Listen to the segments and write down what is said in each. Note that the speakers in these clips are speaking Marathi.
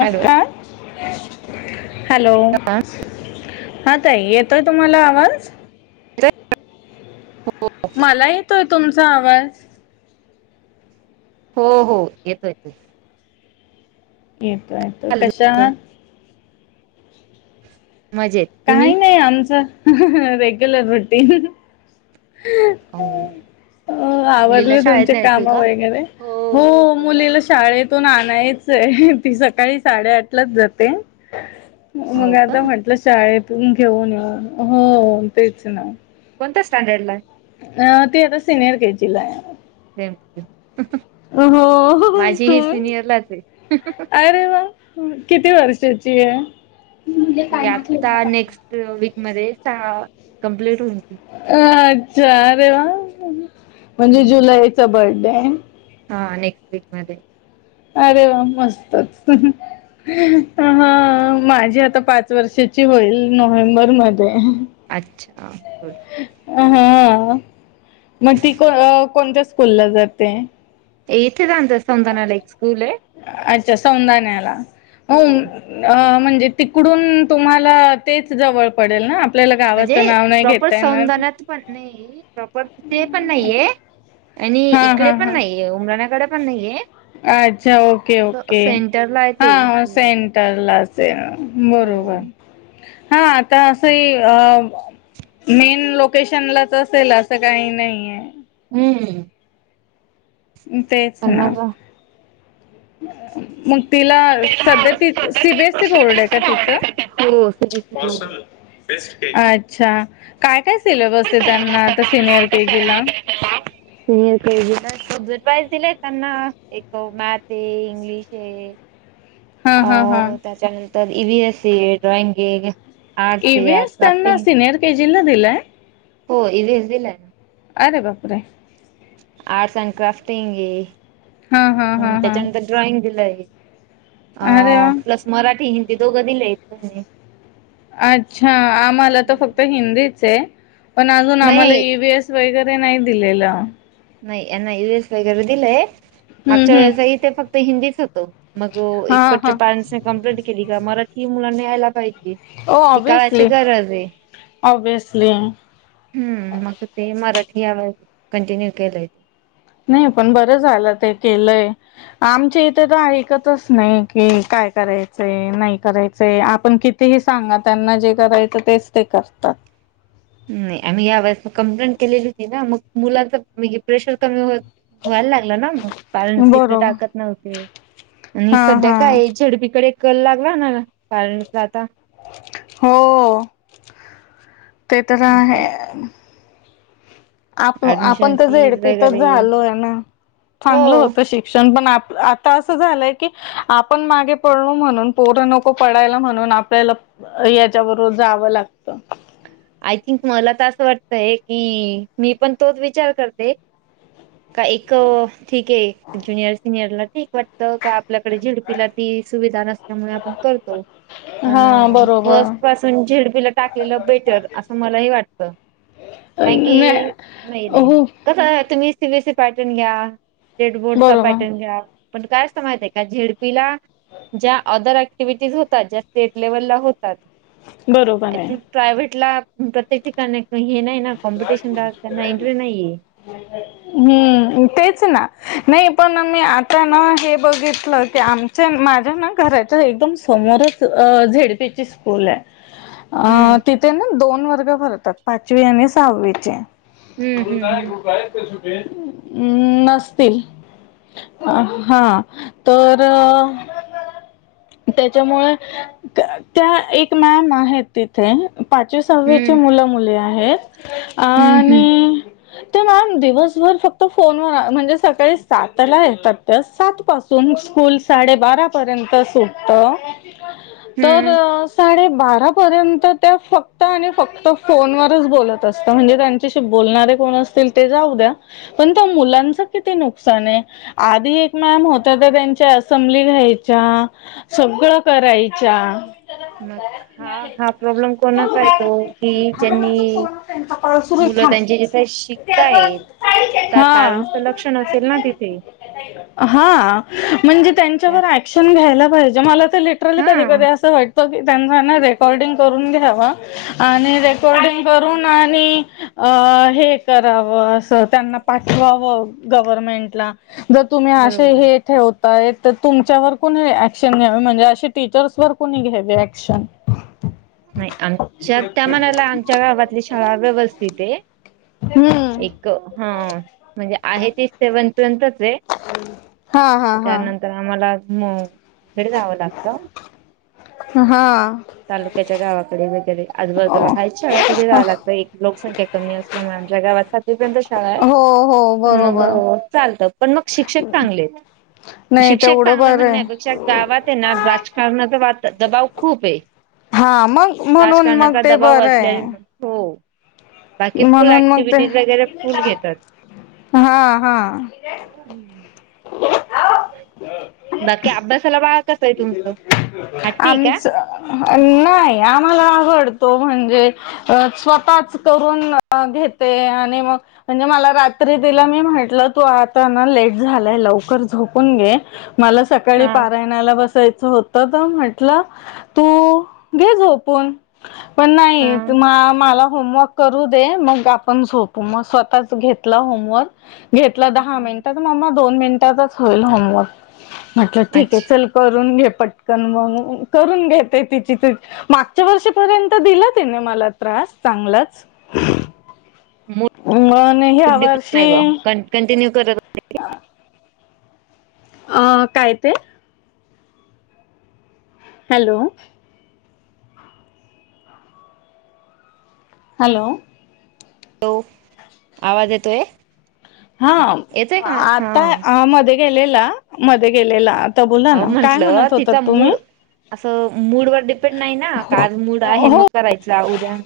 Hello hello! हा हाताय येतोय तुम्हाला आवाज. येतोय? हो मला येतोय तुमचा आवाज. हो हो येतो येतोय. येतो येतो चालू कशा. तुमचं मजेत. तुम्ही? काही नाही आमच रेग्युलर रुटीन. [inaudible] अ मुलीला आवडले शाळेत तुमचे न्यायचंय काम का? वगैरे हो सर्व मुलीला आवरलं. शाळेत तो नाना आहेच आहे ती सकाळी साडेआठलाच जाते हो मग का आता म्हट आप शाळेतून घेऊन येऊन हो तेच ना कोणत्या स्टँडर्ड ला अ ती आता सिनियर के जी ला आहे. हो माझी ही सिनियर लाच आहे. अे वा किती वर्षाची आहेण ती काय म्हट आता नेक्स्ट वीक मध्ये सहा कंप्लीट होनची. अ अच्छा अरे वा म्हणजे हम्म जुलईचा बर्डे आहे. हा नेक्स्ट वीकमध्येध्ये अरे वा मस्तच. हा माझी आता पाच वर्षाची होईल नोव्हेंबर मध्ये अच्छा! हा मग ती को कोणत्या स्कूल ला जाते. इथे जाचं समतानाला एक स्कूल आहे. अच्छा सौंदाण्याला अ हो म्हणजे तिकडून तुम्हाला तेच जवळ पडेल ना आपल्याला गावाचं नाव नाही घेता येणार [unintelligible] पर तथे पण नाहीये आणि हा इकडे हा पण हा नाहीये उमराण्याकडे पण नाहीये अच्छा ओके असं ओके सेंटरला आहे ते हा सेंटर ला असेल बरोबर हम्म हा आता असंही अ मेन लोकेशन लाच असेल असं काही नाहीये. हम्म तेच ना, मग मग तिला सध्या, त C, B, S, E board आहे का तिचं? हो सीबीएससी बोर्ड अच्छा,, काय काय सिलॅबस आहे त्यांना, आता सिनियर के जी ला? ह,. सिनियर केजीला खूप दर प्राईज दिलेय त्यांना एक मॅथ ए, इंग्लिश ए हां आ हां हां त्याच्यानंतर ई व्ही एस आहे ड्रॉइंग आहे आर्ट्स ए व्हि आहे एस त्यांना क्राफ्टिंग सिनियर के जीला दिलाय.? हो इ व्हि एस दिलाय. अरे बापरे! आर्ट्स अँड क्राफ्टिंग ये, हां हां हां हां त्याच्यानंतर ड्रॉइंग दिलं या. अरे वा अ, प्लस मराठी हिंदी दोगबि लिहायचऽ अच्छा आम्हाला तर फक्त हिंदीच आहे पण अजून आम्हाला नाही इ व्ही एस वगैरे नाही दिलेलं नाही यांना यूएस वगैरे दिलंय हम्म मागच्या हम्म वेळेस इथे फक्त हिंदीच होतो मग हा हा इकडच्या पॅरेंटसने कंप्लीट केली का मराठी मुलांना यायला पाहिजे ओ ती काळाची ओबवसली, गरज आहे ओबवसली. हम्म, मग ते मराठी यावेळेस कंटिन्यू केलंय नाही पण बरं झालं ते केलंय आमच्या इथे तर ऐकतच नाही, कि काय करायचंय, नाही करायचय, आपण किती कितीही सांगा त्यांना जे करायचं तेच ते करतात. नाही, आम्ही या वेळेस म कंप्लेंट केलेली होती ना मग मुलांच म्हे प्रेशर कमी होत व्हायला लागला ना मग, पॅरेंट्स तिकडे बरोबर टाकत नव्हते. आणि हा सध्या हा काय झेडपीकडे कल लागला ना, पेरेंट्स चा आता हो, ते तर आहे असं आपल, आपण ऍडमिशन तर झेड फीज पी च वगैरे झालोय ना, हो चांगलं होत शिक शिक्षण पण आप, आता असं झालंय की आपण मागे पडलो म्हणून, पोरं नको पडायला, म्हणून आपल्याला याच्याबरोबर जावं लागत. आय थिंक मला तर असं वाटतय की, मी पण तोच विचार करते का एक, ठीक आहे ज्युनियर, सिनियरला ठीक वाटतं का आपल्याकडे झेडपीला ती सुविधा नसल्यामुळे, आपण करतो. पण हा बरोबर. फस्ट पासून झेड पी ला टाकलेलं बेटर असं मलाही वाटत, कारण नाही की, नाही, नाही हो कस आहे, तुम्ही C B S C pattern घ्या, स्टेट बोर्डचा बरोबर. पॅटर्न घ्या पण काय आसत माहितय का? झेडपीला ज्या अदर अँक्टिव्हिटीज होतात, ज्या स्टेट लेव्हलला होतात. बरोबर आय आहे. थिंक प्रायव्हेटला प्रत्येक ठिकाणी हे नाही ना, कॉम्पिटिशन ला त्यांना इंट्री नाहीये. हम्म तेच ना, नाही पण, मी आता ना, हे बघितलं की आम माझ्या ना, घराच्या एकदम समोरच अ झेड पी ची स्कूल आहे अं, हम्म तिथे ना दोन वर्ग भरतात, पाचवी आणि सहावीचे. हम्म हम्म ् नसतील. हा,, तरऽ त्याच्यामुळे, त्या एक मॅम आहेत तिथेऽ. पाचवी, सहावीची हम्म मुलं मुले आहेत,, हम्म हम्म हम्म आणिऽ ते मॅम दिवसभर फक्त फोनवर,, म्हणजे सकाळी सातला येतात,, तर सात पासून स्कूल साडेबारा पर्यंत सुटतज्ञङ तर हम्म. साडेबारा पर्यंत त्या फक्त आणि फक्त फोनवर,, बोलत असता म्हणजे त्यांच्याशी बोलणारे कोण असतील ते जाऊ द्या. पण त्या मुलांचं किती नुकसान आहे. आधी एक मॅम होत्या तर त्यांच्या असंब्ली घ्यायच्या. सगळं करायच्या. मग हा-हा प्रॉब्लेम कोणाचा येतो की ज्यांनी, मुलं त्यांची जिथे शिकतायेतं त्या हा. पॅरेंट्सच लक्ष. ण असेल ना तिथे. हा म्हणजे त्या त्यांच्यावर ऍक्शन घ्यायला पाहिजे. मला लिटरली कधी हा कधी असं वाटत. त्यां रेकॉर्डिंग करून घ्या आणि रेकॉर्डिंग,, करून आणि अं हे करावं असं त्यांना पाठवावं. गव्हर्नमेंटला जर तुम्ही असे बरोबर. हे ठेव. तर तुमच्यावर कुणी ऍक्शन घ्यावे,, म्हणजे अे टीचर्स वर कोुणी घ्यावे, ऍक्शनऽ नाही, आमच्या त्या म्हणाला आमच्या गावातली शाळा व्यवस्थित य,,, हम्म, एक हा म्हणजे आहे तीच सेव्हन पर्यंतच आहे. हा हा हा.. तर आम्हाला म कडे जावं लागतं. हा तालुक्याच्या गावाकडे वगैर आजूबाजूला हायेत शाळा तिथं हा जायला लागत. एक लोकसंख्याक कमी असल्यामुळे आमच्या गावात सातवीपर्यंत. शाळा हो हो पण मग बरोबर चालतात. पण मग शिक्षक चांगलेत. नाही शिक्षक तेवढं चांगलं बरं आहे म्हणण्यापेक्षा गावात आहे ना राजकारणाचा दबाव खूप आहे. हा मग म्हणून मग राजकारणाचा ते दबाव बरं असल्या आहे. हो बाकी फुल म्हणून मग ते ऍक्टिव्हटीज वगैरे फुल घेतात. हा हा बाकी अभ्यासाला बाळ कसंय तुमचं हट्टीय का? आमच नाही आम्हाला आवडतो म्हणजे अ स्वतःच करून घेते आणि मग म्हणजे मला रात्री तिला मी म्हटलं तू आता ना लेट झालाय लवकर झोपून घे. मला सकाळी हा पारा -नाला बसायचं होत तर म्हंटलं तू घे झोपून. पण नाही हा मला होमवर्क करू दे मग आपण झोपू मग स्वतःच घेतला होमवर् घेतला दहा मिन- मम्मा दोन मिनिटातच होईल होमवर्क म्हटलं ठीक आहे अच्छा चल. करून घे पटकन म करून घेते तिची तीच. मागच्या वर्षीपर्यंत दिला तिने मला त्रास चांगलाच. मूड मण ह्या वर्षी. कॉन्टिन्यू, अं काय ते? हॅलो. हॅलो. हो आवाज येतो आहे हा हा आता मध्ये गेलेला मध्ये गेलेला बोला अहो ना काय म्हंटलं म्हणत होतात तिचा तुम्ही? मूड असं मूड वर डिपेंड नाही ना का हो आज मूड आहे हो मग करायचं उद्या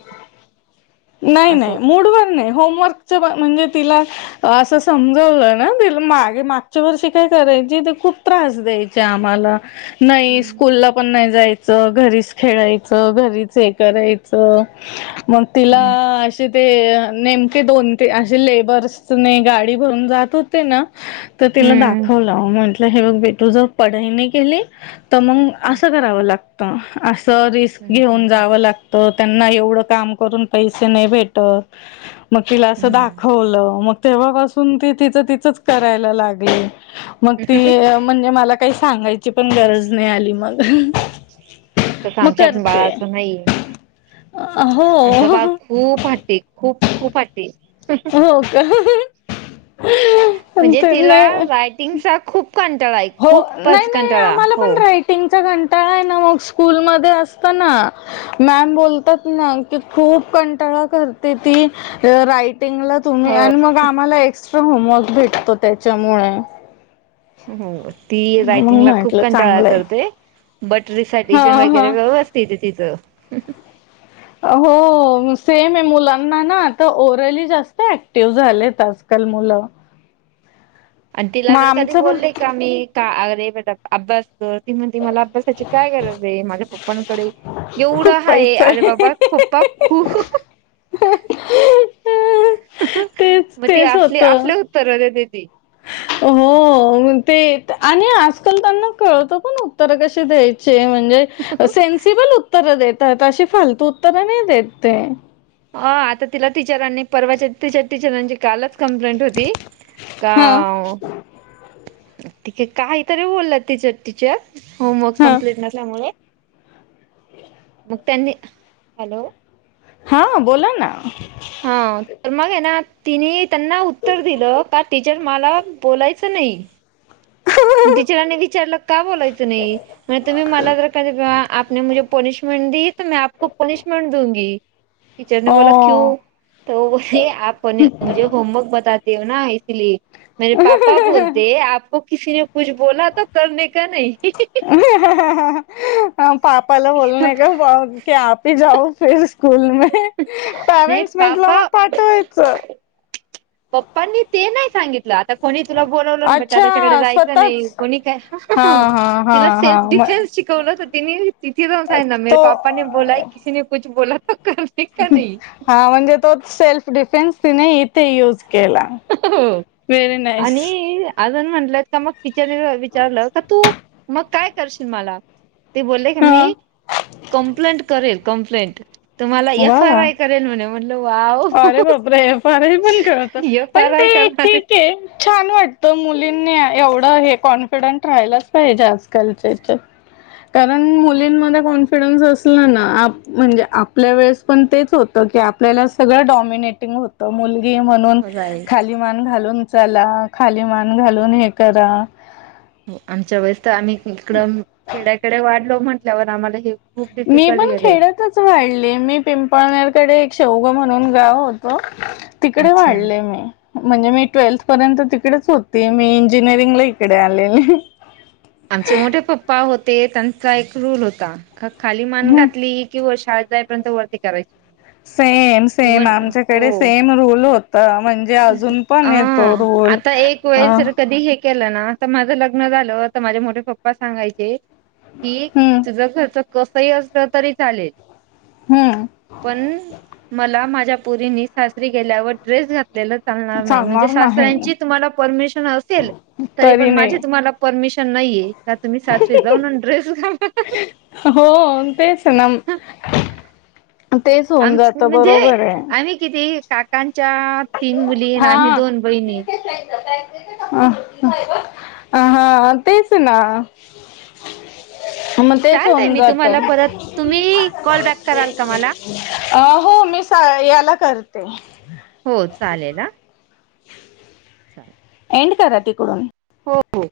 असं नाही-नाही मूडवर नाही. होमवर्कच म्हणजे तिला असं समजावलं ना मागे मागच्या वर्षी काय करायची ती खूप त्रास द्यायची. आम्हाला नाही हम्म स्कूल ला पण नाही जायच घरीच खेळायचं घरीच हे करायचं मग तिला हम्म अ ते नेमके दोन ते असे लेबर्स न गाडी भरून जात होते ना तर तिला हम्म दाखवलं म्हंटलं हे बघ बेटू जर पढाई नाही केली तर मग असं करावं लागत असं रिस्क हम्म हम्म घेऊन हम्म. जावं लागत तर त्यांना एवढं काम करून पैसे नाही भेटत मग तिला असं हम्म दाखवलं मग तेव्हापासून ती तिचं तिचंच करायला लागली [inaudible] मग ती म्हणजे मला काही सांगायची पण गरज नाही आली मग तसं मग आमच्या करते बाळाचं नाहीये अ आमचं हो बाळ खूप हट्टी खूप खूप हट्टी हो का म्हणजे ते तिला नाही रायटिंगचा खूप कंटाळा आहे खूपच कंटाळा हो टिंगचा घंटाळा आहे ना मग स्कूल मध्ये असतना मॅम बोलतात ना की खूप कंटाळा करते ती राईट िंगला हो तुम्ही आणि मग आम्हाला एक्स्ट्रा होमवर्क भेटतो त्याच्यामुळे हो ती मग रायटिंगला खूप म्हटलं कंटाळा चांगलंय करते बट हा रिसायटेशन वगैरे हा व्य तिथ तिथं हो सेम आहे मुलांना ना आता ओरली जास्त ऍक्टिव्ह झालेत आजकाल मुलं आणि तिला मग तर कधी आमचं पण बोलले का मी का अर अभस तर म्हणते मला अभ्यासाची काय गरज आहे माझ्या पप्पांकडे एवढं खूप आहे पैसा अरे बाबा पप्पा खूप तेच मग ती तेच असली होतं असल्या उत्तर देत्याती हो ते आणि आजकाल त्यांना कळत पण उत्तर कशी द्यायची श्रय म्हणजे सेन्सिबल उत्तर देतात अशी फालतू उत्तरं नाही देत ते अ आता तिला टीचरांनी परवाच्या तिच्या टीचरांची कालच कंप्लेंट होती का हा ठीके काहीतरी बोलला तिच टीचर होमवर्क हा कंमप्लीट नसल्यामुळे मग त्यानी हॅलो हा बोला ना हा तर मग आहे ना तिने त्यांना उत्तर दिलं का टीचर मला बोलायचं नाही मग टीचरांनी विचारलं का बोलायचं नाही म तुम्ही मला जर कधी आपने मुजे पनिशमेंट दि तो मे आपको पनिशमेंट दूंगी टीचरने बोला क्यू हो त ब आपे मुझे होमवर्क बतते हो ना इसलिये मेेरे पापा बोलते आपको कीने कुछ बोला तो करने का नाही पापाला बोलणे का की आपही जाऊ फिर स्कूल मे नाही पॅरेंट्स म्हेटलं मग पापा पाठवायचं पप्पनी ते नाही सांगितलं आता कोणी तुला बोलावलं बेटा अच्छा त्याच्याकडे जायचं नाही स्वतःच कोणी काय हा हा हा तुला हा सेल्फ म डिफेन्स श बला तर तिही तिथी सां ना मेर तो पापाने बोलाय किने कुछ बोला त का नाही हा म्हणजे तोच सेल्फ डिफेन्स तिने इथे यूज केला हो व्हेरी नाईस आणि अजून म्हटलेत का मग टिचर विचारलं का तू मग काय करशील मला? ते बोलले क म हा कम्प्लेंट करेल कमप्लेंट तुम्हाला एफ वा आर वा आय करेल म्हणल वाव अरे बापरे फारही पण कळत एफ पण आर आय ते करणार. ठीक छान वाटतं मुलींनी एवढं हे कॉन्फिडंट राहायलाच पाहिजे आजकालचे ह्याच्यात कारण मुलींमध्ये कॉन्फिडन्स असलं ना आप म्हणजे आपल्या वेळेस पण तेच होत. आपल्या सगळं डॉमिनाटिंग होत मुलगी म्हणून राईट खाल खाली मान घालून चाला खाली मान घालून हे करा हो आमच्या वेळेस तर आम्ही इकडं खेड्याकडे वाढलो म्हटल्यावर आम्हाला हे खूप मी डिफिकल्ट पण गेलंय खेड्यातच वाढली मी पिंपळनेरकडे एक शेवग म्हणून गाव होत, तिकड अच्छा वाढले मी म्हणजे मी ट्वेल्थ पर्यंत तिकडेच होते मी इंजिनिअरिंगला इकडे आले आमचे मोठे पप्पा होते त्यांचा एक रूल होता. खाली मान घातली कि व शाळेत जाईपर्यंत वरती करायची नाही सेम, सेम इव्हन आमच्याकडे सेम रूल होता म्हणजे अजून पण येतो अं रूल आता एक अ वेळेस तर हम्म कधी हे केलं ना तर माझं लग्न झालं तर माझे मोठे पप्पा सांगायचे, की तुझ खर्च कस ह असलं तरी चालेल हम्म पण मला माझ्या पुरीनी सासरी गेल्यावर ड्रेस घातलेला चालणार नाही म्हणजे सासऱ्यांची तुम्हाला परमिशन असेल तरी पण माझे तुम्हाला परमिशन नाहीं का तुम्ही सास ते जाऊन ड्रेसच घालाल हो तेच ना [inaudible] तेच होऊन जात म्हणजे बरोबर आहे आम्ही किती काकांच्या तीन मुली आणि आम्ही हा.. [unintelligible] दोन बहिणी [unintelligible] अ अ हा तेच ना मग तेच होऊन चालतय मी जात [unintelligible] [inaudible] अ तुम्हाला परत तुम्ही कॉल बॅक कराल का मला हो मी याला करते हो चालेल हा [unintelligible] चाल एंड करा तिकडून हो हो